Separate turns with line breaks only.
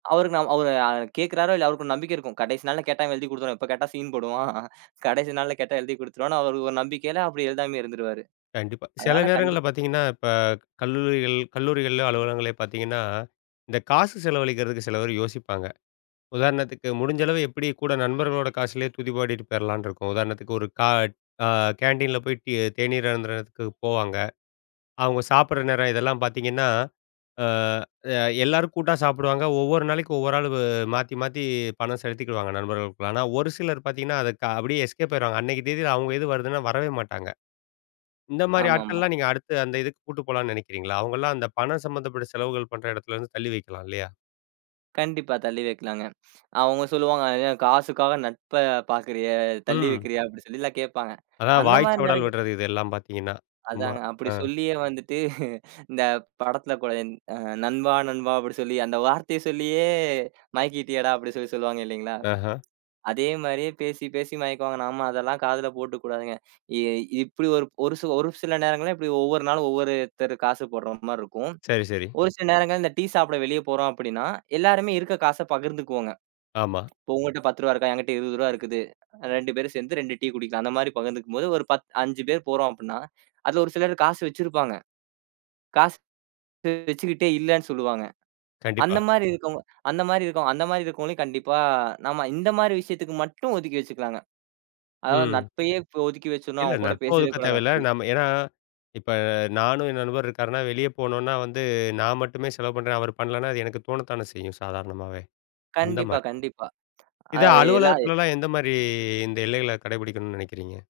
அவருக்கு நாம் அவரு அ கேக்குறாரு இல்ல அவருக்கு ஒரு நம்பிக்கை இருக்கும். கடைசி நாள்ள கேட்டா எழுதி கொடுத்துருவான். எப்ப கேட்டா ஸீன் போடுவான். கடைசி நாள்ல கேட்டா எழுதிக் கொடுத்துருவான்னு அவருக்கு ஒரு நம்பிக்கையில அப்டி எழுதாமயே இருந்துருவாரு.
கண்டிப்பா. சில
அதனால கண்டிப்
நேரங்கள்ல பாத்தீங்கன்னா இப்ப கல்லூரிகள் கல்லூரிகளிலோ, அலுவலகங்களிலோ பாத்தீங்கன்னா, இந்தக் காசு செலவழிக்கறதுக்கு சில பேரு யோசிப்பாங்க. உதாரணத்துக்கு முடிஞ்ச அளவு எப்டி கூட நண்பர்களோட காசுல துதி பாடிட்டு போயிரலாம்னு இருக்கும். உதாரணத்துக்கு ஒரு க அ கேண்டீன்ல போயிட்டு டீ தேநீர் அருந்தறதுக்கு போவாங்க. அவங்க சாப்டுற நேரம் இதெல்லாம் பாத்தீங்கன்னா? அ அ எல்லாரும் கூட்டா சாப்டுவாங்க. ஒவ்வொரு நாளைக்கு ஒவ்வொரு ஆளு அ மாத்தி, மாத்தி பணம் செலுத்திக்குவாங்க நண்பர்களுக்குள்ள. ஆனா ஒரு சிலர் பாத்தீங்கன்னா, அதுக்கு அப்டியே எஸ்கேப் ஆய்ருவாங்க. அன்னைக்கு தேதில அவங்க இது வருதுன்னா வரவே மாட்டாங்க. இந்த மாரி
ஆமா, ஆமா.
ஆட்கள்லாம் நீங்க அடுத்து அந்த இதுக்கு கூட்டு போலாம்னு நினைக்கிறீங்களா? அவங்கலாம் அந்தப் பணம் சம்பந்தப்பட்ட செலவுகள் பண்ற இடத்துலருந்து தள்ளி வைக்கலாம் இல்லையா?
கண்டிப்பா. தள்ளி வைக்கலாங்க. அவங்க சொல்லுவாங்க, "என் காசுக்காக நட்ப பாக்கறய, தள்ளி
ம்.
வைக்கிறியா?" அப்படி சொல்லில்லாம் கேப்பாங்க.
அதான்
அந்த
வாய்
மாரி
சவடல்
நேரங்கள்
விடுறது. இதெல்லாம் பாத்தீங்கன்னா சும்மா.
அதாங்க, அப்டி
அ.
சொல்லியே வந்துட்டு, இந்தப் படத்துல கூட, "நண்பா, நண்பா" அப்டி சொல்லி அந்த வார்த்தையச் சொல்லியே மயக்கிட்டியேடா அப்டி சொல்லி சொல்லுவாங்க இல்லைங்களா?
அஹா.
அதே மாரியே பேசிப் பேசி மயக்குவாங்க. நாம அதெல்லாம் காதுல போட்டுக்குடாதுங்க. ஏ இப்டி ஒரு ஒரு சில ஒரு சில நேரங்கள்ல இப்டி ஒவ்வொரு நாளும் ஒவ்வொருத்தர் காசு போடுற மாரி இருக்கும்.
சரி, சரி.
ஒரு சில நேரங்கள்ல இந்த டீ சாப்ட வெளிய போறோம் அப்டின்னா, எல்லாருமே இருக்க காச பகிர்ந்துக்குவோங்க.
ஆமா.
இப்ப உங்கட்ட ரூ. 10 இருக்கா, என்கிட்ட ரூ. 20 இருக்குது. 2 பேரும் சேர்ந்து 2 டீ குடிக்கலாம். அந்த மாரி பகிர்ந்துக்கும்போது ஒரு பத் 5 பேர் போறோம் அப்டின்னா, அதுல ஒரு சிலர் காசு வச்சிருப்பாங்க. காசு து வச்சிகிட்டே இல்லேன்னு சொல்லுவாங்க. அந்த
கண்டிப்பா.
மாரி இருக்குவங்க அந்த மாரி இருக்குவங்க அந்த மாரி இருக்குறவங்களையு கண்டிப்பா, நாம இந்த மாரி விஷயத்துக்கு மட்டும் ஒதுக்கி வச்சுக்கலாங்க. அதாது
ம்.
நட்பையே ஒதுக்கி வச்சுனு
இல்ல
அவன் கூடப்
நட்போ
பேசிட
இருக்க
கூடாது
தேவையில்ல.
அப்டி
நாம ஏனா இப்ப நானும் என் நண்பரும் இருக்காருன்னா வெளிய போகணுனா வந்து, நான் மட்டுமே செலவு பண்ணறேன். அவரு பண்ணலன்னா அது எனக்குத் தோணுத்தான செய்யும் சாதாரணமாவே. அந்த
கண்டிப்பா,
மாரி.
கண்டிப்பா.
இத
அதாது எல்லால்
அலுவலகத்துலலாம் எந்த மாரி இந்த எல்லைகள கடைபிடிக்கணும்னு நினைக்கிறீங்க?